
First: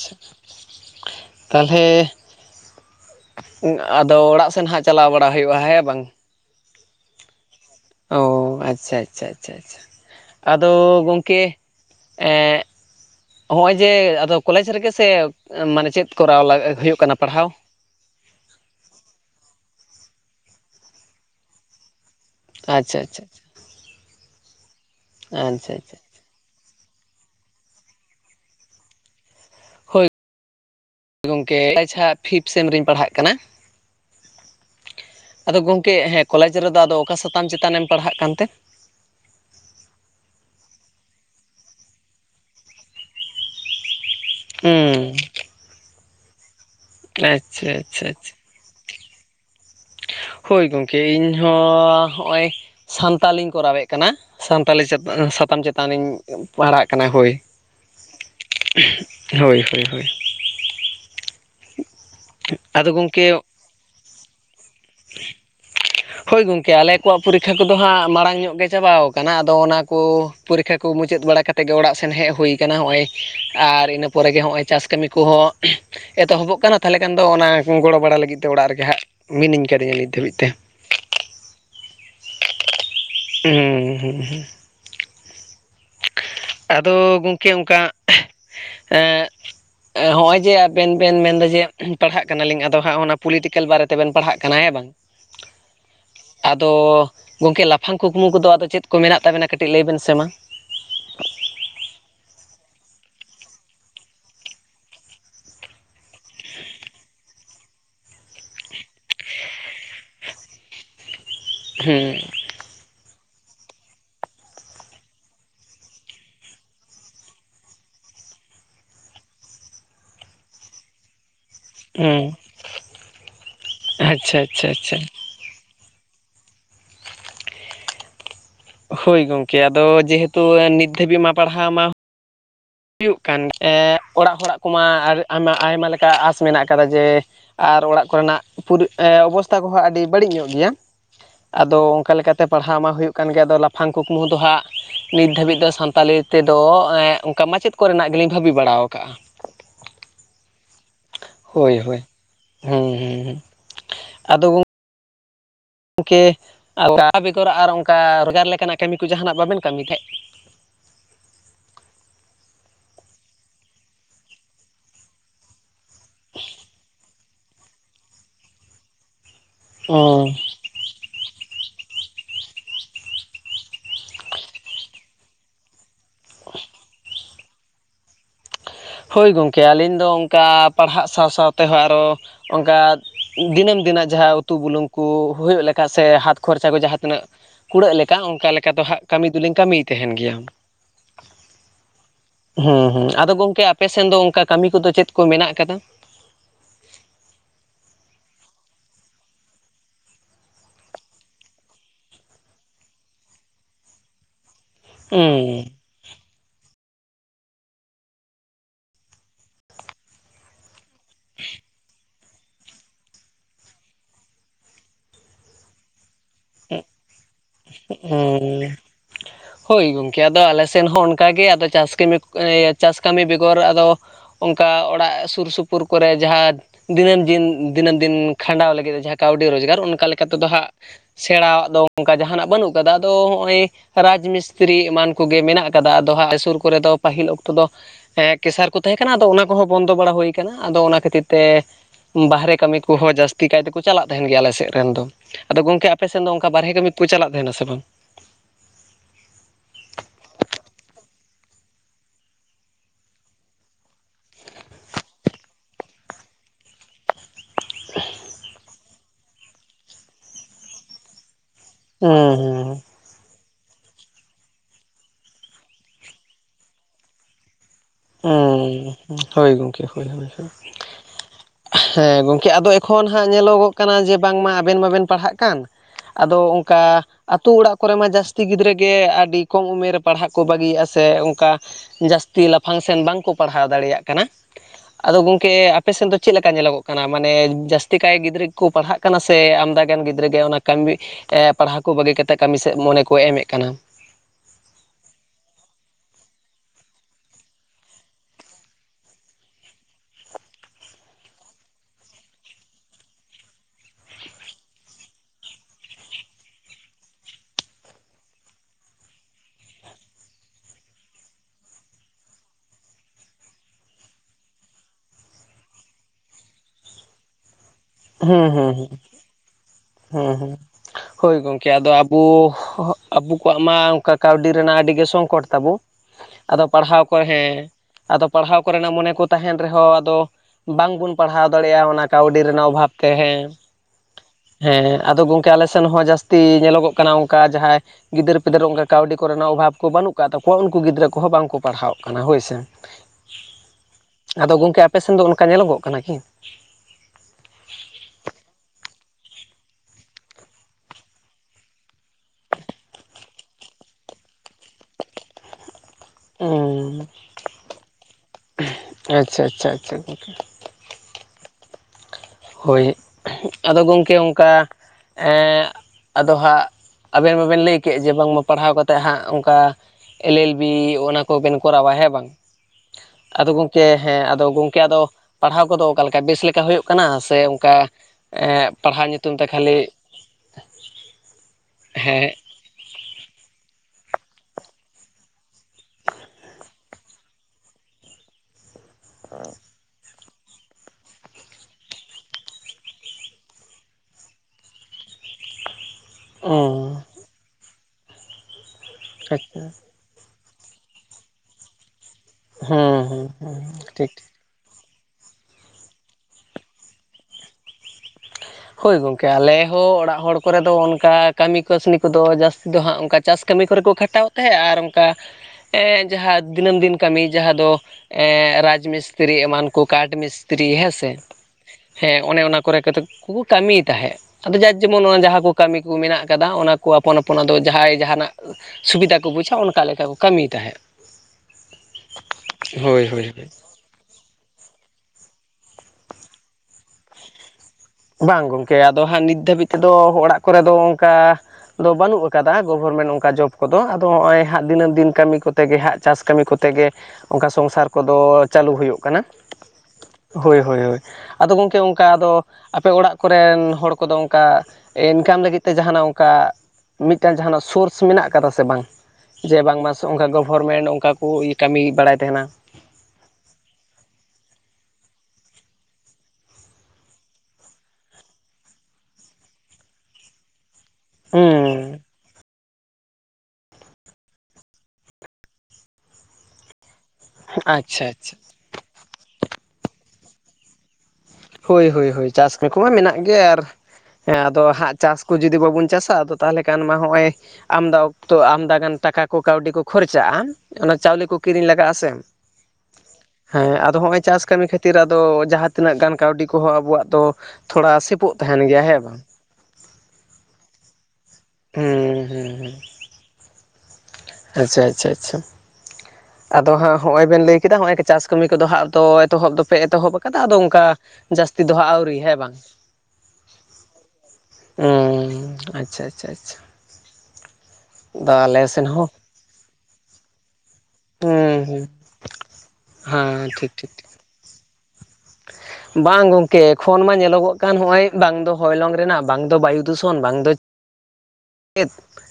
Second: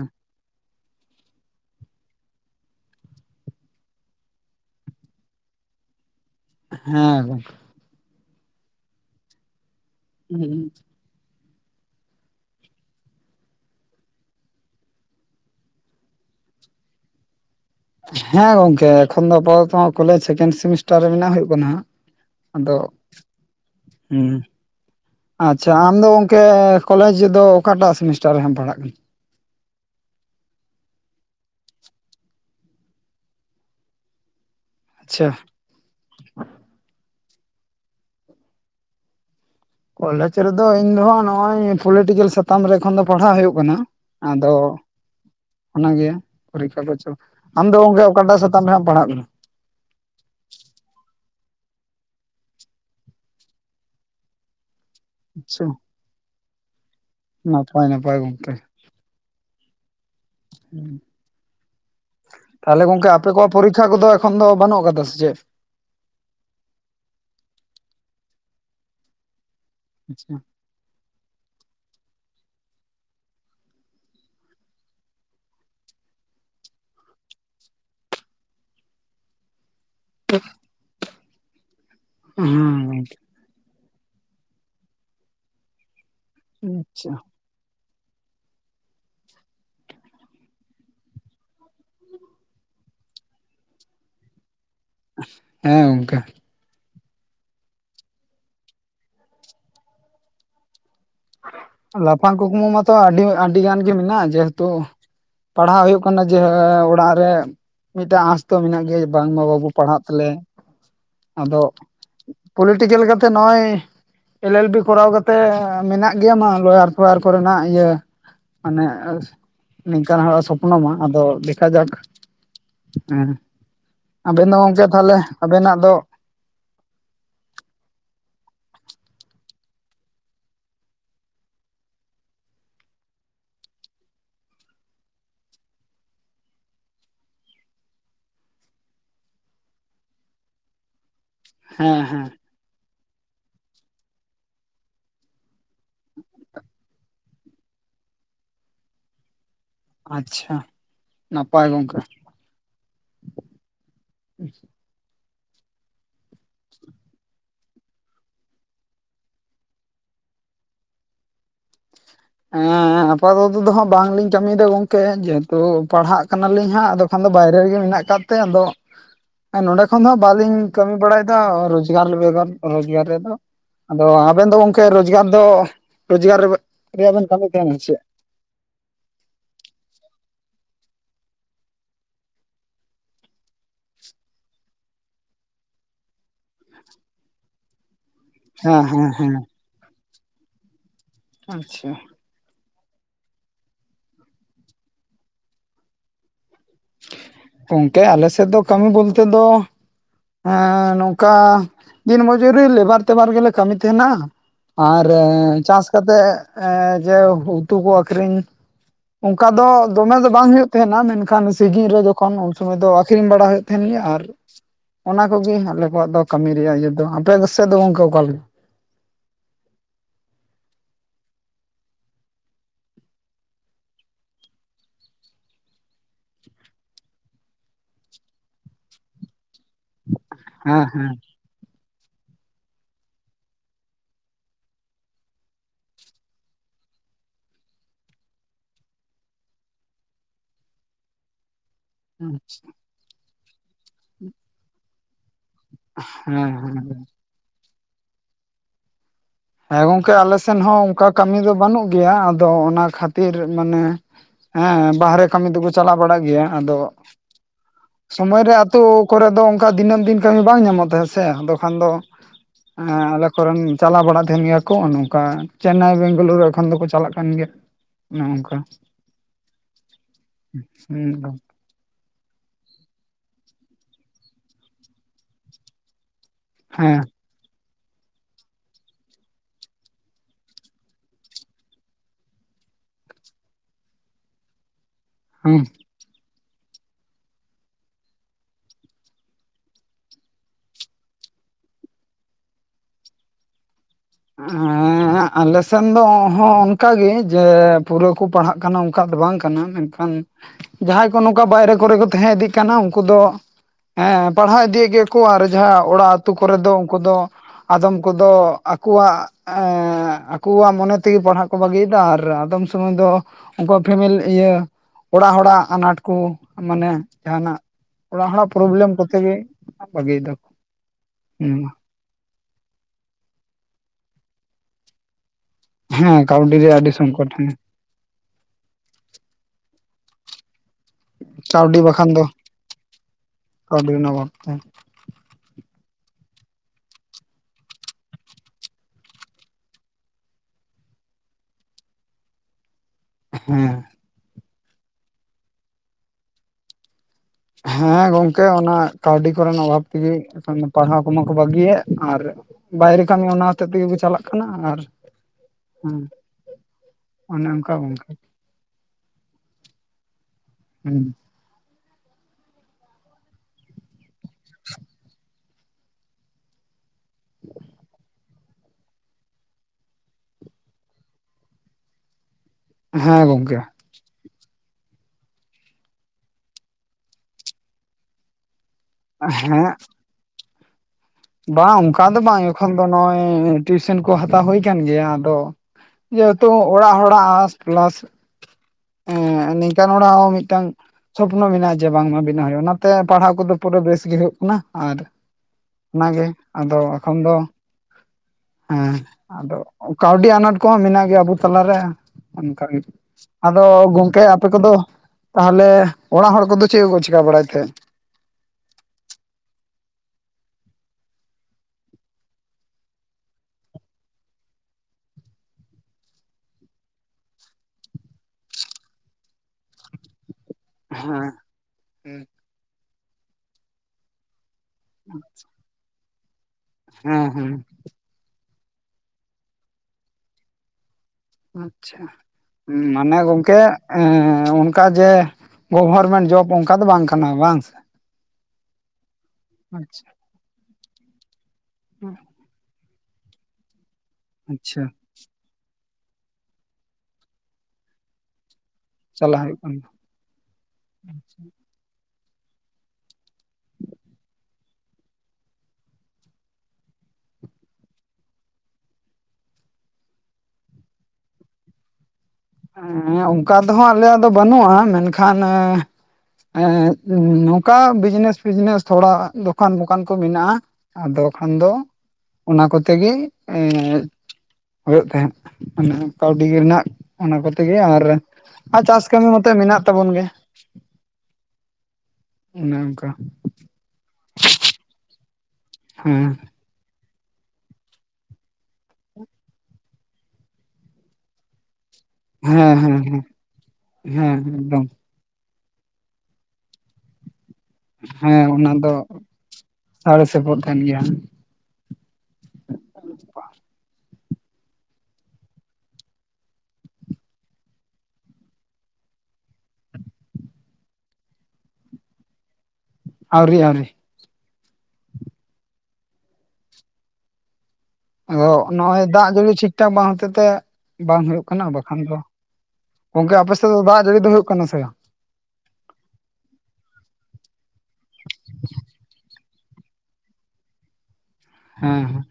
ᱛᱟᱦᱞᱮ ᱟᱫᱚ ᱚᱲᱟᱜ ᱥᱮᱱ ᱦᱟᱸᱜ ᱪᱟᱞᱟᱣ ᱵᱟᱲᱟ ᱦᱩᱭᱩᱜᱼᱟ ᱦᱮᱸ ᱵᱟᱝ? ᱦᱮᱸ ᱜᱚᱝ ᱚ ᱟᱪᱷᱟ ᱟᱪᱷᱟ ᱟᱪᱷᱟ ᱟᱪᱷᱟ ᱟᱫᱚ ᱜᱚᱝᱠᱮ ᱮᱜ ᱦᱚᱜᱼᱚᱭ ᱡᱮ ᱟᱫᱚ ᱠᱚᱞᱮᱡᱽ ᱨᱮᱜᱮ ᱥᱮ ᱢᱟᱱᱮ ᱪᱮᱫ ᱠᱚᱨᱟᱣ ᱞᱟ ᱦᱩᱭᱩᱜ ᱠᱟᱱᱟ ᱯᱟᱲᱦᱟᱣ? ᱦᱮᱸ ᱜᱚᱝᱠᱮ ᱮᱠᱷᱚᱱ ᱫᱚ ᱟᱯᱟᱛᱚᱛᱚ ᱠᱚᱞᱮᱡᱽ ᱥᱮᱠᱮᱱᱰ ᱥᱮᱢᱤᱥᱴᱟᱨ ᱨᱮ ᱢᱮᱱᱟᱜ ᱦᱩᱭᱩᱜ ᱠᱟᱱᱟ ᱟᱫᱚ ᱟᱪᱪᱷᱟ ᱟᱪᱪᱷᱟ ᱦᱩᱸ ᱟᱪᱷᱟ ᱟᱪᱪᱷᱟ ᱟᱢ ᱟᱪᱪᱷᱟ ᱫᱚ ᱜᱚᱝᱠᱮ ᱠᱚᱞᱮᱡ ᱨᱮᱫᱚ ᱚᱠᱟᱴᱟᱜ ᱥᱮᱢᱤᱥᱴᱟᱨ ᱨᱮᱢ ᱯᱟᱲᱦᱟᱣᱚᱜ ᱠᱟᱱᱟ ᱾ ᱦᱳᱭ ᱜᱚᱢᱠᱮ ᱟᱪᱪᱷᱟ ᱯᱷᱤᱯ ᱥᱮᱢ ᱨᱤᱧ ᱯᱟᱲᱦᱟᱜ ᱠᱟᱱᱟ ᱾ ᱟᱪᱪᱷᱟ ᱾ ᱟᱫᱚ ᱜᱚᱝᱠᱮ ᱦᱮᱸ ᱠᱚᱞᱮᱡ ᱨᱮᱫᱚ ᱟᱫᱚ ᱚᱠᱟ ᱥᱟᱛᱟᱢ ᱪᱮᱛᱟᱱ ᱮᱢ ᱯᱟᱲᱦᱟᱜ ᱠᱟᱱᱛᱮ? ᱠᱚᱞᱮᱡ ᱨᱮ ᱫᱚ ᱤᱧ ᱫᱚᱦᱚ ᱱᱚᱜᱼᱚᱭ ᱯᱚᱞᱤᱴᱤᱠᱮᱞ ᱥᱟᱛᱟᱢ ᱨᱮ ᱮᱠᱷᱚᱱ ᱫᱚ ᱯᱟᱲᱦᱟᱣ ᱦᱩᱭᱩᱜ ᱠᱟᱱᱟ ᱾ ᱟᱫᱚ ᱦᱩᱸ ᱚᱱᱟᱜᱮ ᱯᱚᱨᱤᱠᱷᱟ ᱠᱚ ᱟᱢ ᱟᱪᱪᱷᱟ ᱫᱚ ᱜᱚᱢᱠᱮ ᱟᱪᱪᱷᱟ ᱟᱪᱪᱷᱟ ᱚᱠᱟᱴᱟᱜ ᱥᱟᱛᱟᱢ ᱨᱮ ᱦᱟᱸᱜ ᱯᱟᱲᱦᱟᱜ ᱠᱟᱱᱟ? ᱦᱳᱭ ᱜᱚᱢᱠᱮ ᱤᱧ ᱦᱚᱸ ᱦᱚᱜᱼᱚᱭ ᱥᱟᱱᱛᱟᱞᱤᱧ ᱠᱚᱨᱟᱣᱮᱫ ᱠᱟᱱᱟ ᱾ ᱥᱟᱱᱛᱟᱞᱤ ᱪᱮᱛᱟᱱ ᱥᱟᱛᱟᱢ ᱟᱪᱪᱷᱟ ᱪᱮᱛᱟᱱ ᱨᱤᱧ ᱯᱟᱲᱦᱟᱜ ᱠᱟᱱᱟ ᱦᱳᱭ ᱱᱟᱯᱟᱭ ᱱᱟᱯᱟᱭ ᱜᱚᱝᱠᱮ ᱾ ᱦᱳᱭ ᱦᱳᱭ ᱦᱳᱭ, ᱛᱟᱦᱞᱮ ᱟᱫᱚ ᱜᱚᱝᱠᱮ ᱟᱯᱮ ᱜᱚᱢᱠᱮ ᱠᱚᱣᱟᱜ ᱯᱚᱨᱤᱠᱠᱷᱟ ᱠᱚ ᱫᱚ ᱮᱠᱷᱚᱱ ᱫᱚ ᱵᱟᱹᱱᱩᱜ ᱠᱟᱫᱟ? [UNINTELLIGIBLE] ᱦᱳᱭ ᱜᱚᱢᱠᱮ ᱟᱞᱮ ᱠᱚᱣᱟᱜ ᱯᱚᱨᱤᱠᱠᱷᱟ ᱠᱚ ᱫᱚ ᱦᱟᱸᱜ ᱢᱟᱲᱟᱝ ᱧᱚᱜ ᱜᱮ ᱪᱟᱵᱟᱣ ᱠᱟᱱᱟ ᱟᱫᱚ ᱚᱱᱟ ᱯᱚᱨᱤ ᱯᱚᱨᱤᱠᱷᱟ ᱠᱚ ᱢᱩᱪᱟᱹᱫ ᱵᱟᱲᱟ ᱠᱟᱛᱮᱫ ᱜᱮ ᱚᱲᱟᱜ ᱥᱮᱱ ᱦᱮᱡ ᱦᱩᱭ ᱠᱟᱱᱟ, ᱱᱚᱜᱼᱚᱭ ᱟᱨ ᱤᱱᱟᱹ ᱯᱚᱨᱮ ᱜᱮ ᱱᱚᱜᱼᱚᱭ ᱪᱟᱥ ᱠᱟᱹᱢᱤ ᱠᱚ ᱦᱚᱸ ᱮᱛᱚᱦᱚᱵᱚᱜ ᱠᱟᱱᱟ ᱛᱟᱦᱚᱞᱮ ᱠᱷᱟᱱ ᱫᱚ ᱚᱱᱟ ᱜᱚᱲᱚ ᱵᱟᱲᱟ ᱞᱟᱹᱜᱤᱫ ᱛᱮ ᱚᱲᱟᱜ ᱨᱮ ᱜᱮ ᱦᱟᱸᱜ ᱢᱤᱹᱱᱤᱧ, ᱫᱤᱧᱟ ᱱᱤᱛ ᱫᱷᱟᱹᱵᱤᱡ ᱛᱮ ᱾ [UNINTELLIGIBLE] [UNINTELLIGIBLE] ᱟᱫᱚ ᱟᱪᱪᱷᱟ ᱜᱚᱝᱠᱮ ᱚᱱᱠᱟ ᱮ ᱦᱚᱜᱼᱚᱭ ᱡᱮ ᱟᱵᱮᱱ ᱵᱮᱱ ᱢᱮᱱᱫᱟ ᱡᱮ ᱯᱟᱲᱦᱟᱜ ᱠᱟᱱᱟ ᱞᱤᱧ ᱟᱫᱚ ᱦᱟᱸᱜ ᱚᱱᱟ ᱯᱚᱞᱤᱴᱤᱠᱮᱞ ᱵᱟᱨᱮ ᱛᱮᱵᱮᱱ ᱯᱟᱲᱦᱟᱜ ᱠᱟᱱᱟ ᱦᱮᱸ ᱵᱟᱝ? ᱦᱮᱸ ᱜᱚᱝᱠᱮ, ᱟᱫᱚ ᱜᱚᱝᱠᱮ ᱞᱟᱯᱷᱟᱝ ᱠᱩᱠᱢᱩ ᱠᱚ ᱫᱚ ᱟᱫᱚ ᱪᱮᱫ ᱠᱚ ᱢᱮᱱᱟᱜ ᱛᱟᱵᱮᱱᱟ ᱠᱟᱹᱴᱤᱡ ᱞᱟᱹᱭ ᱵᱮᱱ ᱥᱮ ᱢᱟ? ᱞᱟᱯᱷᱟᱝ ᱠᱩᱠᱢᱩ ᱢᱟᱛᱚ ᱟᱹᱰᱤ ᱟᱹᱰᱤ ᱜᱟᱱ ᱜᱮ ᱢᱮᱱᱟᱜᱼᱟ ᱡᱮᱦᱮᱛᱩ ᱯᱟᱲᱦᱟᱜ ᱦᱩᱭᱩᱜ ᱠᱟᱱᱟ ᱡᱮ ᱚᱲᱟᱜ ᱨᱮ ᱢᱤᱫᱴᱮᱡ ᱟᱥ ᱛᱚ ᱢᱮᱱᱟᱜ ᱜᱮᱭᱟ ᱾ ᱵᱟᱝᱢᱟ ᱵᱟᱵᱩ ᱯᱟᱲᱦᱟᱜ ᱛᱟᱞᱮᱟᱭ, ᱟᱫᱚ ᱦᱩᱸ ᱯᱚᱞᱤᱴᱤᱠᱮᱞ ᱠᱟᱛᱮ ᱱᱚᱜᱼᱚᱭ ᱮᱞ ᱮᱞ ᱵᱤ ᱠᱚᱨᱟᱣ ᱠᱟᱛᱮ ᱢᱮᱱᱟᱜ ᱜᱮᱭᱟ ᱢᱟ [UNINTELLIGIBLE] ᱠᱚᱨᱮᱱᱟᱜ ᱤᱭᱟᱹ ᱢᱟᱱᱮ ᱱᱤᱝᱠᱟᱱ ᱦᱚᱲᱟᱜ ᱥᱚᱯᱱᱚ ᱢᱟ ᱟᱫᱚ ᱫᱮᱠᱷᱟ ᱡᱟᱠ, ᱦᱩᱸ ᱦᱩᱸ, ᱟᱪᱪᱷᱟ ᱟᱵᱮᱱ ᱫᱚ ᱟᱪᱪᱷᱟ ᱜᱚᱝᱠᱮ ᱟᱪᱪᱷᱟ ᱛᱟᱦᱚᱞᱮ ᱟᱵᱮᱱᱟᱜ ᱫᱚ ᱦᱳᱭ ᱜᱚᱝᱠᱮ ᱟᱫᱚ ᱡᱮᱦᱮᱛᱩ ᱱᱤᱛ ᱫᱷᱟᱹᱵᱤᱡ ᱢᱟ ᱯᱟᱲᱦᱟᱣ ᱢᱟ ᱦᱩᱭᱩᱜ ᱠᱟᱱ, ᱮ ᱚᱲᱟᱜ ᱦᱚᱲᱟᱜ ᱠᱚᱢᱟ ᱟᱭᱢᱟ ᱟᱭᱢᱟ ᱞᱮᱠᱟ ᱟᱥ ᱢᱮᱱᱟᱜ ᱟᱠᱟᱫᱟ ᱡᱮ ᱟᱨ ᱚᱲᱟᱜ ᱠᱚᱨᱮᱱᱟᱜ ᱯᱩᱨᱤ ᱚᱵᱚᱥᱛᱷᱟ ᱠᱚ ᱦᱟᱸᱜ ᱟᱹᱰᱤ ᱵᱟᱹᱲᱤᱡ ᱧᱚᱜ ᱜᱮᱭᱟ ᱾ ᱟᱫᱚ ᱦᱮᱸ ᱚᱱᱠᱟ ᱦᱮᱸ ᱞᱮᱠᱟᱛᱮ ᱯᱟᱲᱦᱟᱣ ᱢᱟ ᱦᱩᱭᱩᱜ ᱠᱟᱱ ᱜᱮ ᱟᱫᱚ ᱞᱟᱯᱷᱟᱝ ᱠᱩᱠᱢᱩ ᱫᱚ ᱦᱟᱸᱜ ᱱᱤᱛ ᱫᱷᱟᱹᱵᱤᱡ ᱫᱚ ᱥᱟᱱᱛᱟᱞᱤ ᱛᱮᱫᱚ ᱮᱦ ᱚᱱᱠᱟ ᱢᱟᱪᱮᱫ ᱠᱚᱨᱮᱱᱟᱜ ᱜᱮᱞᱤᱧ ᱵᱷᱟᱹᱵᱤ ᱵᱟᱲᱟᱣ ᱠᱟᱜᱼᱟ ᱾ ᱟᱪᱪᱷᱟ ᱾ ᱦᱳᱭ ᱦᱳᱭ ᱦᱩᱸ ᱦᱩᱸ ᱟᱫᱚ ᱜᱚᱝ- ᱜᱚᱢᱠᱮ ᱚᱱᱟ ᱵᱮᱜᱚᱨ ᱟᱨ ᱚᱱᱠᱟ ᱨᱳᱡᱜᱟᱨ ᱞᱮᱠᱟᱱᱟᱜ ᱠᱟᱹᱢᱤ ᱠᱚ ᱡᱟᱦᱟᱱᱟᱜ ᱵᱟᱵᱮᱱ ᱠᱟᱹᱢᱤ ᱠᱷᱟᱡ ᱦᱮᱸ ᱦᱮᱸ ᱟᱯᱟᱛᱚᱛᱚ ᱫᱚ ᱦᱟᱸᱜ ᱵᱟᱝᱞᱤᱧ ᱠᱟᱹᱢᱤᱭᱫᱟ ᱜᱚᱝᱠᱮ ᱡᱮᱦᱮᱛᱩ ᱯᱟᱲᱦᱟᱜ ᱠᱟᱱᱟᱞᱤᱧ ᱦᱟᱸᱜ, ᱟᱫᱚ ᱠᱷᱟᱱ ᱫᱚ ᱵᱟᱭᱨᱮ ᱨᱮ ᱜᱮ ᱢᱮᱱᱟᱜ ᱠᱟᱫ ᱛᱮ ᱟᱫᱚ ᱱᱚᱸᱰᱮ ᱠᱷᱚᱱ ᱫᱚ ᱚ ᱵᱟᱹᱞᱤᱧ ᱠᱟᱹᱢᱤ ᱵᱟᱲᱟᱭ ᱫᱟ ᱨᱳᱡᱽᱜᱟᱨ ᱞᱮᱵᱮᱞ ᱨᱮ ᱨᱳᱡᱽᱜᱟᱨ ᱨᱮ ᱫᱚ ᱾ ᱟᱫᱚ ᱟᱵᱮᱱ ᱫᱚ ᱜᱚᱝᱠᱮ ᱨᱚᱡᱽᱜᱟᱨ ᱫᱚ ᱨᱚᱡᱽᱜᱟᱨ ᱨᱮᱵᱮ ᱨᱮᱭᱟᱜ ᱵᱮᱱ ᱠᱟᱹᱢᱤ ᱛᱟᱦᱮᱱᱟ ᱪᱮᱫ? ᱦᱳᱭ ᱜᱚᱢᱠᱮ ᱟᱹᱞᱤᱧ ᱫᱚ ᱚᱱᱠᱟ ᱯᱟᱲᱦᱟᱜ ᱥᱟᱶ ᱥᱟᱶ ᱛᱮ ᱦᱚᱸ ᱟᱨᱦᱚᱸ ᱚᱱᱠᱟ ᱫᱤᱱᱟᱹᱢ ᱫᱤᱱᱟᱜ ᱡᱟᱦᱟ ᱩᱛᱩ ᱵᱩᱞᱩᱝ ᱠᱚ ᱦᱩᱭᱩᱜ ᱞᱮᱠᱟ ᱥᱮ ᱦᱟᱛ ᱠᱷᱚᱨᱪᱟ ᱠᱚ ᱡᱟᱦᱟ ᱛᱤᱱᱟᱹᱜ ᱠᱩᱲᱟᱹᱜ ᱞᱮᱠᱟ ᱚᱱᱠᱟ ᱞᱮᱠᱟ ᱫᱚ ᱦᱮᱸ ᱦᱟᱸᱜ ᱦᱮᱸ ᱠᱟᱹᱢᱤ ᱦᱮᱸ ᱫᱚᱞᱤᱧ ᱠᱟᱹᱢᱤᱭ ᱛᱟᱦᱮᱱ ᱜᱮᱭᱟ ᱟᱪᱪᱷᱟ ᱦᱩᱸ ᱦᱩᱸ ᱟᱫᱚ ᱜᱚᱝᱠᱮ ᱟᱯᱮ ᱥᱮᱱ ᱫᱚ ᱚᱱᱠᱟ ᱠᱟᱹᱢᱤ ᱠᱚᱫᱚ ᱪᱮᱫ ᱠᱚ ᱢᱮᱱᱟᱜ ᱟᱠᱟᱫᱟ ᱜᱚᱝᱠᱮ ᱟᱞᱮ ᱥᱮᱫ ᱫᱚ ᱠᱟᱹᱢᱤ ᱵᱳᱞᱛᱮ ᱫᱚ ᱮᱸ ᱱᱚᱝᱠᱟ ᱫᱤᱱ ᱢᱚᱡᱩᱨᱤ ᱞᱮᱵᱟᱨ ᱛᱮᱵᱟᱨ ᱜᱮᱞᱮ ᱠᱟᱹᱢᱤ ᱛᱟᱸᱦᱮᱱᱟ ᱟᱨ ᱦᱩᱸ ᱪᱟᱥ ᱠᱟᱛᱮᱜ ᱮ ᱡᱮ ᱩᱛᱩ ᱠᱚ ᱟᱹᱠᱷᱨᱤᱧ ᱚᱝᱠᱟ ᱫᱚ ᱫᱚᱢᱮ ᱫᱚ ᱵᱟᱝ ᱦᱩᱭᱩᱜ ᱛᱟᱸᱦᱮᱸᱱᱟ ᱢᱮᱱᱠᱷᱟᱱ ᱥᱤᱜᱤᱱ ᱨᱮ ᱡᱚᱠᱷᱚᱱ ᱩᱱᱥᱩᱢᱟᱹᱭ ᱫᱚ ᱟᱹᱠᱷᱨᱤᱧ ᱵᱟᱲᱟ ᱦᱩᱭᱩᱜ ᱛᱮᱦᱮᱱ ᱜᱮᱭᱟ ᱟᱨ ᱚᱱᱟ ᱠᱚᱜᱮ ᱟᱞᱮ ᱠᱚᱣᱟᱜ ᱫᱚ ᱠᱟᱹᱢᱤ ᱨᱮᱭᱟᱜ ᱤᱭᱟᱹ ᱫᱚ ᱟᱯᱮ ᱫᱚ ᱥᱮᱫ ᱫᱚ ᱜᱚᱝᱠᱮ ᱚᱠᱟ ᱞᱮᱠᱟ? ᱦᱩᱸ [INAUDIBLE] ᱦᱳᱭ ᱜᱚᱝᱠᱮ ᱟᱫᱚ ᱟᱞᱮ ᱥᱮᱱ ᱦᱚᱸ ᱚᱱᱠᱟᱜᱮ ᱟᱫᱚ ᱪᱟᱥ ᱠᱟᱹᱢᱤ ᱪᱟᱥ ᱠᱟᱹᱢᱤ ᱵᱮᱜᱚᱨ ᱟᱫᱚ ᱚᱝᱠᱟ ᱚᱲᱟᱜ ᱥᱩᱨ ᱥᱩᱯᱩᱨ ᱠᱚᱨᱮ ᱡᱟᱦᱟᱸ ᱫᱤᱱᱟᱹᱢ ᱫᱤᱱ ᱫᱤᱱᱟᱹᱢ ᱫᱤᱱ ᱠᱷᱟᱸᱰᱟᱣ ᱞᱟᱹᱜᱤᱫ ᱡᱟᱦᱟᱸ ᱠᱟᱹᱣᱰᱤ ᱨᱳᱡᱽᱜᱟᱨ ᱚᱱᱠᱟ ᱞᱮᱠᱟ ᱛᱮᱫᱚ ᱦᱟᱸᱜ ᱦᱮᱸ ᱦᱮᱸ ᱥᱮᱬᱟᱣᱟᱜ ᱫᱚ ᱚᱱᱠᱟ ᱡᱟᱦᱟᱱᱟᱜ ᱵᱟᱹᱱᱩᱜ ᱠᱟᱫᱟ ᱟᱫᱚ ᱦᱚᱸᱜᱼᱚᱭ᱾ ᱨᱟᱡᱽ ᱢᱤᱥᱛᱨᱤ ᱮᱢᱟᱱ ᱠᱚᱜᱮ ᱢᱮᱱᱟᱜ ᱠᱟᱫᱟ ᱟᱫᱚ ᱦᱟᱸᱜ ᱥᱩᱨ ᱠᱚᱨᱮ ᱫᱚ ᱯᱟᱹᱦᱤᱞ ᱚᱠᱛᱚ ᱫᱚ᱾ ᱦᱮᱸ ᱠᱮᱥᱟᱨ ᱠᱚ ᱛᱟᱦᱮᱸ ᱠᱟᱱᱟ ᱟᱫᱚ ᱚᱱᱟ ᱠᱚᱦᱚᱸ ᱵᱚᱱᱫᱚ ᱵᱟᱲᱟ ᱦᱩᱭ ᱠᱟᱱᱟ ᱟᱫᱚ ᱚᱱᱟ ᱠᱷᱟᱹᱛᱤᱨ ᱛᱮ᱾ ᱵᱟᱦᱨᱮ ᱠᱟᱹᱢᱤ ᱠᱚᱦᱚᱸ ᱡᱟᱹᱥᱛᱤ ᱠᱟᱭ ᱛᱮᱠᱚ ᱪᱟᱞᱟᱜ ᱛᱟᱦᱮᱱ ᱜᱮᱭᱟ ᱟᱞᱮ ᱥᱮᱫ ᱨᱮᱱ ᱫᱚ ᱟᱫᱚ ᱜᱚᱝᱠᱮ᱾ ᱟᱯᱮ ᱥᱮᱱ ᱫᱚ ᱚᱝᱠᱟ ᱦᱮᱸ ᱵᱟᱦᱨᱮ ᱠᱟᱹᱢᱤ ᱦᱮᱸ ᱠᱚ ᱪᱟᱞᱟᱜ ᱛᱟᱦᱮᱱᱟ ᱥᱮ ᱵᱟᱝ᱾ ᱦᱮᱸ ᱜᱚᱝᱠᱮ ᱟᱞᱮ ᱥᱮᱱ ᱦᱚᱸ ᱚᱝᱠᱟ ᱠᱟᱹᱢᱤ ᱫᱚ ᱵᱟᱹᱱᱩᱜ ᱜᱮᱭᱟ ᱟᱫᱚ ᱚᱱᱟ ᱠᱷᱟᱹᱛᱤᱨ ᱢᱟᱱᱮ᱾ ᱦᱮᱸ ᱵᱟᱦᱨᱮ ᱠᱟᱹᱢᱤ ᱫᱚᱠᱚ ᱪᱟᱞᱟᱜ ᱵᱟᱲᱟᱜ ᱜᱮᱭᱟ ᱟᱫᱚ᱾ ᱥᱚᱢᱚᱭ ᱨᱮ ᱟᱹᱛᱩ ᱠᱚᱨᱮ ᱫᱚ ᱚᱱᱠᱟ ᱫᱤᱱᱟᱹᱢ ᱫᱤᱱ ᱠᱟᱹᱢᱤ ᱵᱟᱝ ᱧᱟᱢᱚᱜ ᱛᱟᱦᱮᱫ ᱥᱮ ᱟᱫᱚ᱾ ᱠᱷᱟᱱ ᱫᱚ ᱦᱩᱸ ᱦᱩᱸ ᱟᱞᱮ ᱠᱚᱨᱮᱱ ᱪᱟᱞᱟᱣ ᱵᱟᱲᱟ ᱛᱟᱦᱮᱱ ᱜᱮᱭᱟ ᱠᱚ ᱱᱚᱝᱠᱟ ᱪᱮᱱᱱᱟᱭ ᱵᱮᱝᱜᱟᱞᱩᱨᱩ ᱮᱠᱷᱚᱱ ᱫᱚᱠᱚ ᱪᱟᱞᱟᱜ ᱠᱟᱱ ᱜᱮᱭᱟ᱾ ᱚᱱᱮ ᱚᱱᱠᱟ ᱦᱩᱸ ᱦᱳᱭ ᱜᱚᱝᱠᱮ ᱦᱳᱭ ᱦᱳᱭ ᱦᱳᱭ ᱦᱮᱸ ᱜᱚᱝᱠᱮ ᱟᱫᱚ ᱮᱠᱷᱚᱱ ᱦᱟᱸᱜ ᱧᱮᱞᱚᱜᱚᱜ ᱠᱟᱱᱟ ᱡᱮ ᱵᱟᱝᱢᱟ ᱟᱵᱮᱱ ᱢᱟᱵᱮᱱ ᱯᱟᱲᱦᱟᱜ ᱠᱟᱱ᱾ ᱟᱫᱚ ᱚᱝᱠᱟ᱾ ᱦᱮᱸ ᱟᱛᱳ ᱚᱲᱟᱜ ᱠᱚᱨᱮ ᱢᱟ ᱡᱟᱹᱥᱛᱤ ᱜᱤᱫᱽᱨᱟᱹ ᱜᱮ ᱟᱹᱰᱤ ᱠᱚᱢ ᱩᱢᱮᱨ ᱨᱮ ᱯᱟᱲᱦᱟᱜ ᱠᱚ ᱵᱟᱹᱜᱤᱭᱮᱫᱟ ᱥᱮ ᱚᱱᱠᱟ᱾ ᱡᱟᱹᱥᱛᱤ ᱞᱟᱯᱷᱟᱝ ᱥᱮᱱ ᱵᱟᱝᱠᱚ ᱯᱟᱲᱦᱟᱣ ᱫᱟᱲᱮᱭᱟᱜ ᱠᱟᱱᱟ ᱟᱫᱚ ᱜᱚᱝᱠᱮ᱾ ᱦᱮᱸ ᱟᱯᱮᱥᱮᱱ ᱫᱚ ᱪᱮᱫ ᱞᱮᱠᱟ ᱧᱮᱞᱚᱜᱚᱜ ᱠᱟᱱᱟ ᱢᱟᱱᱮ ᱡᱟᱹᱥᱛᱤ ᱠᱟᱭ ᱜᱤᱫᱽᱨᱟᱹ ᱜᱮᱠᱚ ᱯᱟᱲᱦᱟᱜ ᱠᱟᱱᱟ ᱥᱮ ᱟᱢᱫᱟ ᱜᱟᱱ ᱜᱤᱫᱽᱨᱟᱹ ᱜᱮ ᱚᱱᱟ ᱠᱟᱹᱢᱤ ᱯᱟᱲᱦᱟᱣ ᱠᱚ ᱵᱟᱹᱜᱤ ᱠᱟᱛᱮᱜ ᱠᱟᱹᱢᱤ ᱥᱮᱫ ᱢᱚᱱᱮ ᱠᱚ ᱮᱢᱮᱫ ᱠᱟᱱᱟ ᱩᱸ ᱦᱮᱸ ᱟᱞᱮ ᱥᱮᱱ ᱫᱚ ᱦᱚᱸ ᱚᱱᱠᱟᱜᱮ ᱡᱮ ᱯᱩᱨᱟᱹ ᱠᱚ ᱯᱟᱲᱦᱟᱜ ᱠᱟᱱᱟ ᱚᱱᱠᱟ ᱫᱚ ᱵᱟᱝ ᱠᱟᱱᱟ ᱢᱮᱱᱠᱷᱟᱱ ᱡᱟᱦᱟᱸᱭ ᱠᱚ ᱱᱚᱝᱠᱟ ᱵᱟᱭᱨᱮ ᱠᱚᱨᱮ ᱠᱚ ᱛᱟᱦᱮᱸ ᱤᱫᱤᱜ ᱠᱟᱱᱟ ᱩᱱᱠᱩ ᱫᱚ ᱦᱮᱸ ᱯᱟᱲᱦᱟᱣ ᱤᱫᱤᱭᱮᱫ ᱜᱮᱭᱟ ᱠᱚ ᱟᱨ ᱡᱟᱦᱟᱸ ᱚᱲᱟᱜ ᱟᱹᱛᱩ ᱠᱚᱨᱮ ᱫᱚ ᱩᱱᱠᱩ ᱫᱚ ᱟᱫᱚᱢ ᱠᱚᱫᱚ ᱟᱠᱚᱣᱟᱜ ᱟᱠᱚᱣᱟᱜ ᱢᱚᱱᱮ ᱛᱮᱜᱮ ᱯᱟᱲᱦᱟᱜ ᱠᱚ ᱵᱟᱹᱜᱤᱭ ᱫᱟ ᱟᱨ ᱟᱫᱚᱢ ᱥᱚᱢᱚᱭ ᱫᱚ ᱩᱱᱠᱩ ᱯᱷᱮᱢᱮᱞ ᱤᱭᱟᱹ ᱚᱲᱟᱜ ᱦᱚᱲᱟᱜ ᱟᱱᱟᱴ ᱠᱚ ᱢᱟᱱᱮ ᱡᱟᱦᱟᱱᱟᱜ ᱚᱲᱟᱜ ᱦᱚᱲᱟᱜ ᱦᱩᱸ ᱦᱩᱸ ᱯᱨᱚᱵᱞᱮᱢ ᱦᱩᱸ ᱠᱚᱛᱮ ᱜᱮ ᱵᱟᱹᱜᱤᱭ ᱦᱩᱸ ᱫᱟᱠᱚ ᱦᱩᱸ ᱦᱳᱭ ᱦᱮᱸ ᱜᱚᱝᱠᱮ ᱟᱫᱚ ᱠᱩ ᱟᱵᱩ ᱠᱚᱣᱟᱜ ᱢᱟ ᱚᱱᱠᱟ ᱠᱟᱹᱣᱰᱤ ᱨᱮᱱᱟᱜ ᱟᱹᱰᱤᱜᱮ ᱥᱚᱝᱠᱚᱴ ᱛᱟᱵᱚ ᱠᱟᱹᱣᱰᱤ ᱟᱫᱚ ᱨᱮᱭᱟᱜ ᱟᱹᱰᱤ ᱯᱟᱲᱦᱟᱣ ᱠᱚ ᱥᱚᱝᱠᱚᱴ ᱦᱮᱸ ᱟᱫᱚ ᱯᱟᱲᱦᱟᱣ ᱠᱚᱨᱮᱱᱟᱜ ᱢᱚᱱᱮ ᱠᱚ ᱛᱟᱦᱮᱱ ᱨᱮᱦᱚᱸ ᱟᱫᱚ ᱵᱟᱝ ᱵᱚᱱ ᱯᱟᱲᱦᱟᱣ ᱠᱟᱹᱣᱰᱤ ᱫᱟᱲᱮᱭᱟᱜᱼᱟ ᱚᱱᱟ ᱵᱟᱠᱷᱟᱱ ᱫᱚ ᱠᱟᱹᱣᱰᱤ ᱨᱮᱱᱟᱜ ᱚᱵᱷᱟᱵ ᱛᱮ ᱦᱮᱸ ᱠᱟᱹᱣᱰᱤ ᱨᱮᱱᱟᱜ ᱚᱵᱷᱟᱵ ᱛᱮ ᱦᱮᱸ ᱟᱫᱚ ᱜᱚᱝᱠᱮ ᱟᱞᱮ ᱥᱮᱱ ᱦᱚᱸ ᱡᱟᱹᱥᱛᱤ ᱧᱮᱞᱚᱜᱚᱜ ᱠᱟᱱᱟ ᱚᱝᱠᱟ ᱡᱟᱦᱟᱸᱭ ᱜᱤᱫᱟᱹᱨ ᱯᱤᱫᱟᱹᱨ ᱚᱱᱠᱟ ᱠᱟᱹᱣᱰᱤ ᱠᱚᱨᱮᱱᱟᱜ ᱚ ᱵᱷᱟᱵᱽ ᱠᱚ ᱵᱟᱹᱱᱩᱜ ᱟᱠᱟᱫ ᱛᱟᱠᱚᱣᱟ ᱩᱱᱠᱩ ᱜᱤᱫᱽᱨᱟᱹ ᱠᱚᱦᱚᱸ ᱵᱟᱝᱠᱚ ᱯᱟᱲᱦᱟᱜ ᱠᱟᱱᱟ ᱦᱳᱭ ᱥᱮ ᱦᱮᱸ ᱟᱫᱚ ᱜᱚᱝᱠᱮ ᱟᱯᱮᱥᱮᱱ ᱫᱚ ᱚᱱᱠᱟ ᱧᱮᱞᱚᱜᱚᱜ ᱠᱟᱱᱟ ᱠᱤ ᱦᱮᱸ ᱜᱚᱝᱠᱮ ᱚᱱᱟ ᱠᱟᱹᱣᱰᱤ ᱠᱚᱨᱮᱱᱟᱜ ᱚᱵᱷᱟᱯ ᱛᱮᱜᱤᱼᱼ ᱮᱱᱠᱷᱟᱱ ᱫᱚ ᱯᱟᱲᱦᱟᱣ ᱠᱚᱢᱟ ᱠᱚ ᱵᱟᱹᱜᱤᱭᱮᱫ ᱟᱨ ᱵᱟᱭᱨᱮ ᱠᱟᱹᱢᱤ ᱚᱱᱟ ᱦᱚᱛᱮᱫ ᱛᱮᱜᱮ ᱠᱚ ᱪᱟᱞᱟᱜ ᱠᱟᱱᱟ, ᱟᱨᱼᱼ ᱦᱩᱸ ᱚᱸ ᱟᱪᱪᱷᱟ-ᱟᱪᱪᱷᱟ-ᱟᱪᱪᱷᱟ ᱩᱸ ᱦᱳᱭ ᱟᱫᱚ ᱜᱚᱝᱠᱮ ᱚᱱᱠᱟ ᱮᱸ ᱟᱫᱚ ᱦᱟᱸᱜᱼᱼ ᱟᱵᱮᱱ ᱢᱟᱵᱮᱱ ᱞᱟᱹᱭ ᱠᱮᱫ ᱡᱮ ᱵᱟᱝᱢᱟ ᱯᱟᱲᱦᱟᱣ ᱠᱟᱛᱼᱼ ᱛᱮ ᱦᱟᱸᱜ ᱚᱝᱠᱟ ᱮᱞ-ᱮᱞ-ᱵᱤ ᱚᱱᱟ ᱠᱚᱵᱮᱱ ᱠᱚᱨᱟᱣᱟ ᱦᱮᱸ ᱵᱟᱝ, ᱦᱮᱸ ᱜᱚᱝᱠᱮᱼᱼ ᱪᱮ ᱦᱮᱸ ᱟᱫᱚ ᱜᱚᱝᱠᱮ ᱟᱫᱚ ᱯᱟᱲᱦᱟᱣ ᱠᱚᱫᱚ ᱚᱠᱟᱞᱮᱠᱟ ᱵᱮᱥ ᱞᱮᱠᱟ ᱦᱩᱭᱩᱜ ᱠᱟᱱᱟ ᱥᱮ ᱚᱱᱠᱟᱼᱼ ᱮᱸ ᱯᱟᱲᱦᱟᱣ ᱧᱩᱛᱩᱢ ᱛᱮ ᱦᱮᱸ ᱠᱷᱟᱹᱞᱤᱼᱼ ᱵᱟᱝ ᱚᱝᱠᱟ ᱫᱚ ᱵᱟᱝ ᱮᱠᱷᱚᱱ ᱫᱚ ᱱᱚᱜ-ᱚᱭ ᱴᱤᱭᱩᱥᱚᱱ ᱠᱚ ᱦᱟᱛᱟᱣ ᱦᱩᱭ ᱠᱟᱱ ᱜᱮᱭᱟ, ᱟᱫᱚᱼᱼ ᱡᱮᱦᱮᱛᱩ ᱚᱲᱟᱜ ᱦᱚᱲᱟᱜ ᱟᱥ ᱯᱞᱟᱥᱼᱼ ᱮᱸ ᱱᱤᱝᱠᱟᱱ ᱦᱚᱲᱟᱜ ᱦᱚᱸ ᱢᱤᱫᱴᱟᱝᱼᱼ ᱥᱚᱯᱱᱚ ᱢᱮᱱᱟᱜ-ᱟ ᱡᱮ ᱵᱟᱝᱢᱟ ᱵᱮᱱᱟᱣ ᱦᱩᱭᱩᱜ-ᱟ ᱚᱱᱟᱛᱮ ᱯᱟᱲᱦᱟᱜ ᱠᱚᱫᱚ ᱯᱩᱨᱟᱹ ᱵᱮᱥ ᱜᱮ ᱦᱩᱭᱩᱜ ᱠᱟᱱᱟ, ᱟᱨᱼᱼ ᱚᱱᱟᱜᱮ ᱚ ᱟᱫᱚ ᱮᱠᱷᱚᱱ ᱫᱚᱼᱼ ᱦᱮᱸ ᱟᱫᱚ ᱟᱪᱪᱷᱟ ᱠᱟᱹᱣᱰᱤ ᱟᱱᱟᱴ ᱠᱚᱦᱚᱸ ᱢᱮᱱᱟᱜ ᱜᱮᱭᱟ ᱟᱵᱚ ᱛᱟᱞᱟᱨᱮ᱾ ᱚᱱᱠᱟᱜᱮ, ᱦᱮᱸ ᱦᱮᱸ ᱦᱮᱸ ᱟᱫᱚ ᱴᱷᱤᱠ ᱴᱷᱤᱠ ᱜᱚᱝᱠᱮᱼᱼ ᱟᱯᱮ ᱠᱚᱫᱚ ᱛᱟᱦᱞᱮ ᱚᱲᱟᱜ ᱦᱚᱲ ᱠᱚᱫᱚ ᱪᱮᱫ ᱠᱚᱠᱚ ᱪᱤᱠᱟᱹ ᱵᱟᱲᱟᱭᱮᱫ ᱛᱟᱦᱮᱸᱫ? [INAUDIBLE] ᱦᱳᱭ ᱜᱚᱝᱠᱮ ᱟᱞᱮ ᱦᱚᱸ ᱚᱲᱟᱜ ᱦᱚᱲ ᱠᱚᱨᱮ ᱫᱚ ᱚᱱᱠᱟ ᱠᱟᱹᱢᱤ ᱠᱟᱹᱥᱱᱤ ᱠᱚᱫᱚ ᱡᱟᱹᱥᱛᱤ ᱫᱚ ᱦᱟᱸᱜ ᱚᱱᱠᱟ ᱪᱟᱥᱼᱼ ᱠᱟᱹᱢᱤ ᱠᱚᱨᱮ ᱠᱚ ᱠᱷᱟᱴᱟᱣ ᱛᱟᱦᱮᱸᱜ ᱟᱨ ᱚᱱᱠᱟ ᱡᱟᱦᱟᱸ ᱫᱤᱱᱟᱹᱢ ᱫᱤᱱ ᱠᱟᱹᱢᱤ ᱡᱟᱦᱟᱸ ᱫᱚᱼᱼ ᱮᱸ ᱨᱟᱡᱽ ᱢᱤᱥᱛᱨᱤ ᱮᱢᱟᱱ ᱠᱚ ᱠᱟᱴᱷ ᱢᱤᱥᱼᱼ ᱛᱨᱤ ᱦᱮᱸᱥᱮ ᱦᱮᱸ ᱦᱮᱸ ᱚᱱᱮ ᱚᱱᱟ ᱠᱚᱨᱮ ᱠᱟᱛᱮ ᱠᱩ ᱠᱟᱹᱢᱤᱭ ᱛᱟᱦᱮᱸᱫ ᱟᱫᱚ ᱡᱟᱼᱼ ᱡᱮᱢᱚᱱ ᱱᱚᱣᱟ ᱡᱟᱦᱟᱸ ᱠᱚ ᱠᱟᱹᱢᱤ ᱠᱚ ᱢᱮᱱᱟᱜ ᱠᱟᱫᱟ ᱚᱱᱟ ᱠᱚ ᱟᱯᱚᱱ ᱦᱮᱸ ᱟᱯᱚᱱ ᱦᱮᱸ ᱟᱫᱚ ᱡᱟᱦᱟᱸᱭ ᱡᱟᱦᱟᱱᱟᱜᱼᱼ ᱥᱩᱵᱤᱫᱟ ᱠᱩ ᱵᱩᱡᱟ ᱚᱱᱠᱟ ᱞᱮᱠᱟ ᱠᱚ ᱠᱟᱹᱢᱤᱭ ᱛᱟᱦᱮᱸᱫ᱾ ᱟᱪᱪᱷᱟ ᱦᱳᱭ ᱢᱟᱱᱮ ᱦᱳᱭ ᱦᱳᱭ ᱜᱚᱝᱠᱮᱜᱼᱼ ᱮᱸ ᱚᱱᱠᱟ ᱡᱮ ᱜᱚᱵᱷᱚᱨᱢᱮᱱᱴ ᱡᱚᱵ ᱚᱱᱠᱟ ᱫᱚ ᱵᱟᱝ ᱠᱟᱱᱟ ᱵᱟᱝ? ᱵᱟᱝ ᱜᱚᱝᱠᱮ ᱟᱫᱚ ᱦᱟᱸᱜ ᱱᱤᱛ ᱫᱷᱟᱹᱵᱤᱡ ᱛᱮᱫᱚ ᱟᱪᱪᱷᱟ ᱚᱲᱟᱜᱼᱼ ᱠᱚᱨᱮ ᱫᱚ ᱚᱱᱠᱟ ᱫᱚ ᱦᱮᱸ᱾ ᱵᱟᱹᱱᱩᱜ ᱟᱠᱟᱫᱟ ᱜᱚᱵᱷᱚᱨᱢᱮᱱᱴ ᱚᱱᱠᱟ ᱡᱚᱵᱽ ᱠᱚᱫᱚ ᱟᱫᱚ ᱱᱚᱜ-ᱚᱭ ᱦᱟᱸᱜ ᱟᱪᱪᱷᱟ ᱫᱤᱱᱟᱹᱢ ᱫᱤᱱᱼᱼ ᱠᱟᱹᱢᱤ ᱠᱚᱛᱮ ᱜᱮ ᱦᱟᱸᱜ ᱪᱟᱥ ᱠᱟᱹᱢᱤ ᱠᱚᱛᱮ ᱜᱮ ᱚᱱᱠᱟ ᱥᱚᱝᱥᱟᱨ ᱠᱚᱫᱚ ᱪᱟᱹᱞᱩ ᱦᱩᱭᱩᱜᱼᱼ ᱠᱟᱱᱟ ᱪᱟᱞᱟᱜ ᱦᱩᱭᱩᱜ ᱠᱟᱱᱟ᱾ ᱦᱳᱭ-ᱦᱳᱭ-ᱦᱳᱭ ᱟᱫᱚ ᱜᱚᱝᱠᱮ ᱚᱱᱠᱟ ᱟᱫᱚᱼᱼ ᱟᱯᱮ ᱚᱲᱟᱜ ᱠᱚᱨᱮᱱ ᱦᱚᱲ ᱠᱚᱫᱚ ᱚᱱᱠᱟ ᱤᱱᱠᱟᱢ ᱞᱟᱹᱜᱤᱫ ᱛᱮ ᱡᱟᱦᱟᱸᱱᱟᱜ ᱚᱝᱠᱟᱼᱼ ᱢᱤᱫᱴᱟᱹᱝ ᱡᱟᱦᱟᱸᱱᱟᱜ ᱥᱳᱨᱥ ᱢᱮᱱᱟᱜ ᱠᱟᱫᱟ ᱥᱮ ᱵᱟᱝ? ᱡᱮ ᱵᱟᱝᱢᱟ ᱚᱱᱠᱟ ᱜᱚᱵᱷᱚᱨᱢᱮᱱᱴ ᱚᱱᱠᱟ ᱠᱚ ᱤᱭᱟᱹ ᱠᱚ ᱠᱟᱹᱢᱤ ᱵᱟᱲᱟᱭ ᱛᱟᱦᱮᱸᱱᱟ᱾ ᱦᱮᱸ ᱚᱱᱠᱟ ᱫᱚ ᱦᱟᱸᱜ ᱟᱞᱮᱭᱟᱜ ᱫᱚ ᱵᱟᱹᱱᱩᱜ-ᱟ, ᱢᱮᱱᱠᱷᱟᱱᱼᱼ ᱦᱮᱸ ᱱᱚᱝᱠᱟ ᱵᱤᱡᱽᱱᱮᱥ-ᱯᱷᱤᱡᱱᱮᱥ ᱛᱷᱚᱲᱟ ᱫᱚᱠᱟᱱ-ᱢᱚᱠᱟᱱ ᱠᱚ ᱢᱮᱱᱟᱜ-ᱟ᱾ ᱟᱫᱚ ᱠᱷᱟᱱ ᱫᱚᱼᱼ ᱦᱩᱸ ᱚᱱᱟ ᱠᱚᱛᱮ ᱜᱮ ᱮᱸ ᱦᱩᱭᱩᱜ ᱛᱟᱦᱮᱸᱫ ᱢᱟᱱᱮ ᱠᱟᱹᱣᱰᱤ ᱨᱮᱱᱟᱜᱼᱼ ᱚᱱᱟ ᱠᱚᱛᱮᱜᱮ ᱟᱨ ᱟᱪᱪᱷᱟ ᱟᱪᱪᱷᱟ ᱟᱨ ᱪᱟᱥ ᱠᱟᱹᱢᱤ ᱢᱚᱛᱚᱡ ᱢᱮᱱᱟᱜ ᱛᱟᱵᱚᱱ ᱜᱮ, ᱦᱳᱭ-ᱦᱳᱭ-ᱦᱳᱭ ᱪᱟᱥ ᱠᱟᱢᱤ ᱚᱱᱮ ᱠᱚᱢᱟ ᱚᱱᱠᱟ ᱢᱮᱱᱟᱜ ᱜᱮᱭᱟ ᱟᱨ ᱟᱫᱚ ᱦᱟᱸᱜ ᱪᱟᱥ ᱠᱚ ᱡᱩᱫᱤ ᱵᱟᱵᱚᱱᱼᱼ ᱪᱟᱥᱟ ᱦᱮᱸ ᱟᱫᱚ ᱛᱟᱦᱚᱞᱮ ᱠᱷᱟᱱ ᱢᱟ ᱦᱚᱸᱜ-ᱚᱭᱼᱼ ᱟᱢᱫᱟ ᱚᱠᱛᱚ ᱟᱢᱫᱟ ᱜᱟᱱ ᱴᱟᱠᱟ ᱠᱚ ᱠᱟᱹᱣᱰᱤ ᱠᱚ ᱠᱷᱚᱨᱪᱟᱜ-ᱟ ᱚᱱᱟ ᱪᱟᱣᱞᱮ ᱠᱚ ᱠᱤᱨᱤᱧ ᱞᱟᱜᱟᱜ-ᱟ ᱥᱮ᱾ ᱦᱮᱸ ᱦᱮᱸ ᱦᱮᱸ᱾ ᱦᱮᱸ ᱟᱫᱚ ᱦᱚᱸᱜ-ᱚᱭ ᱦᱮᱸ ᱪᱟᱥ ᱠᱟᱹᱢᱤ ᱮᱠᱫᱚᱢ ᱠᱷᱟᱹᱛᱤᱨ ᱟᱫᱚᱼᱼ ᱛᱚ ᱡᱟᱦᱟᱸ ᱛᱤᱱᱟᱹᱜ ᱜᱟᱱ ᱠᱟᱹᱣᱰᱤ ᱠᱚᱦᱚᱸ ᱟᱵᱚᱣᱟᱜ ᱫᱚ ᱛᱷᱚᱲᱟ ᱥᱮᱯᱚᱜ ᱛᱟᱦᱮᱸᱱ ᱜᱮᱭᱟ ᱦᱮᱸ ᱵᱟᱝ? ᱛᱟᱦᱚᱞᱮ ᱥᱯᱚᱜ ᱛᱟᱦᱮᱱ ᱜᱮᱭᱟ᱾ ᱦᱩᱸ ᱦᱩᱸ ᱦᱩᱸ᱾ [UNINTELLIGIBLE] ᱟᱪᱪᱷᱟ ᱟᱪᱪᱷᱟ ᱟᱪᱪᱷᱟ᱾ [UNINTELLIGIBLE] ᱟᱫᱚ ᱦᱟᱸᱜ ᱦᱚᱸᱜᱼᱚᱭ ᱵᱮᱱ ᱞᱟᱹᱭ ᱠᱮᱫᱟ ᱱᱚᱜᱼᱚᱭ ᱪᱟᱥ ᱠᱟᱹᱢᱤ ᱠᱚᱫᱚ ᱦᱟᱸᱜ ᱫᱚ ᱮᱛᱚᱦᱚᱵ ᱫᱚᱯᱮ ᱮᱛᱚᱦᱚᱵ ᱟᱠᱟᱫᱟ ᱟᱫᱚ ᱚᱱᱠᱟ ᱡᱟᱹᱥᱛᱤ ᱫᱚ ᱦᱟᱸᱜ ᱟᱹᱣᱨᱤ ᱦᱮᱸ ᱵᱟᱝ? ᱟᱹᱣᱨᱤ ᱟᱹᱣᱨᱤ᱾ ᱩᱸ ᱟᱪᱪᱷᱟ ᱟᱪᱪᱷᱟ ᱟᱪᱪᱷᱟ᱾ ᱟᱫᱚ ᱚᱜ ᱟᱞᱮ ᱥᱮᱱ ᱱᱚᱜᱼᱚᱭ ᱦᱚᱸ ᱫᱟᱜ ᱡᱟᱹᱲᱤ ᱴᱷᱤᱠ ᱴᱷᱟᱠ ᱵᱟᱝ ᱦᱚᱛᱮᱡ ᱛᱮ ᱵᱟᱝ ᱦᱩᱭᱩᱜ ᱠᱟᱱᱟ ᱦᱩᱸ ᱦᱩᱸ ᱵᱟᱠᱷᱟᱱ ᱫᱚ ᱜᱚᱝᱠᱮ ᱦᱮᱸ ᱟᱯᱮ ᱥᱮᱫ ᱴᱷᱤᱠ ᱫᱚ ᱴᱷᱤᱠ ᱴᱷᱤᱠ ᱫᱟᱜ ᱡᱟᱹᱲᱤ ᱫᱚ ᱦᱩᱭᱩᱜ ᱠᱟᱱᱟ ᱥᱮ ᱵᱟᱝ? [UNINTELLIGIBLE] ᱵᱟᱝ ᱜᱚᱝᱠᱮ ᱮᱠᱷᱚᱱ ᱢᱟ ᱧᱮᱞᱚᱜᱚᱜ ᱠᱟᱱ ᱦᱚᱸᱜᱼᱚᱭ ᱵᱟᱝ ᱫᱚ ᱦᱚᱭᱞᱚᱝ ᱨᱮᱱᱟᱜ ᱵᱟᱝ ᱫᱚ ᱵᱟᱭᱩ ᱫᱷᱩᱥᱚᱱ ᱵᱟᱝ ᱫᱚ ᱪᱮᱫ᱾ ᱦᱮᱸ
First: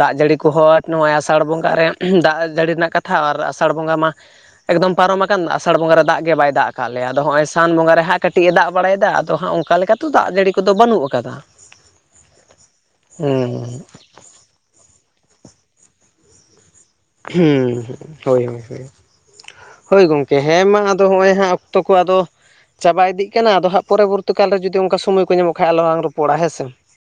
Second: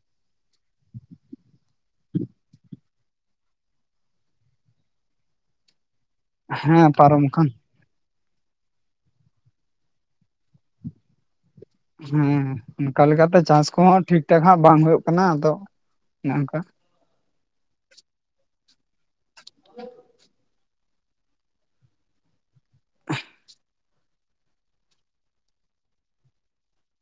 ᱫᱟᱜ ᱡᱟᱹᱲᱤ ᱠᱚ ᱦᱚᱸ ᱱᱚᱜᱼᱚᱭ ᱟᱥᱟᱲ ᱵᱚᱸᱜᱟ ᱨᱮ ᱫᱟᱜ ᱡᱟᱹᱲᱤ ᱨᱮᱱᱟᱜ ᱠᱟᱛᱷᱟ ᱟᱨ ᱟᱥᱟᱲ ᱵᱚᱸᱜᱟ ᱢᱟ ᱮᱠᱫᱚᱢ ᱯᱟᱨᱚᱢ ᱟᱠᱟᱱ ᱟᱥᱟᱲ ᱵᱚᱸᱜᱟ ᱨᱮ ᱫᱟᱜ ᱜᱮ ᱵᱟᱭ ᱫᱟᱜ ᱠᱟᱫ ᱦᱮᱸ ᱞᱮᱭᱟ ᱟᱫᱚ ᱯᱟᱨᱚᱢ ᱦᱚᱸᱜᱼᱚᱭ ᱟᱠᱟᱱ ᱥᱟᱱ ᱵᱚᱸᱜᱟ ᱨᱮ ᱦᱟᱸᱜ ᱠᱟᱹᱴᱤᱡ ᱮ ᱫᱟᱜ ᱵᱟᱲᱟᱭᱮᱫᱟ ᱟᱫᱚ ᱦᱟᱸᱜ ᱚᱱᱠᱟ ᱞᱮᱠᱟ ᱞᱮᱠᱟᱛᱮᱚ ᱫᱟᱜ ᱡᱟᱹᱲᱤ ᱠᱚᱫᱚ ᱵᱟᱹᱱᱩᱜ ᱠᱟᱫᱟ᱾ ᱦᱮᱸ ᱚᱱᱠᱟ ᱞᱮᱠᱟᱛᱮ ᱪᱟᱥ ᱠᱚᱦᱚᱸ ᱴᱷᱤᱠ ᱴᱷᱟᱠ ᱦᱟᱸᱜ ᱵᱟᱝ ᱦᱩᱭᱩᱜ ᱠᱟᱱᱟ ᱟᱫᱚ ᱚᱱᱮ ᱚᱱᱠᱟ ᱦᱩᱸ ᱦᱳᱭ ᱦᱳᱭ ᱦᱳᱭ ᱜᱚᱢᱠᱮ ᱦᱮᱸ ᱢᱟ ᱟᱫᱚ ᱦᱚᱸᱜᱼᱚᱭ ᱦᱟᱸᱜ ᱚᱠᱛᱚ ᱠᱚ ᱟᱫᱚ ᱪᱟᱵᱟ ᱤᱫᱤᱜ ᱠᱟᱱᱟ, ᱟᱫᱚ ᱦᱟᱸᱜ ᱯᱚᱨᱚᱵᱚᱨᱛᱤ ᱠᱟᱞ ᱨᱮ ᱡᱩᱫᱤ ᱚᱱᱠᱟ ᱥᱚᱢᱚᱭ ᱠᱚ ᱧᱟᱢᱚᱜ ᱠᱷᱟᱡ ᱟᱞᱚᱞᱟᱝ ᱨᱚᱯᱚᱲᱟ ᱦᱮᱸ ᱥᱮ᱾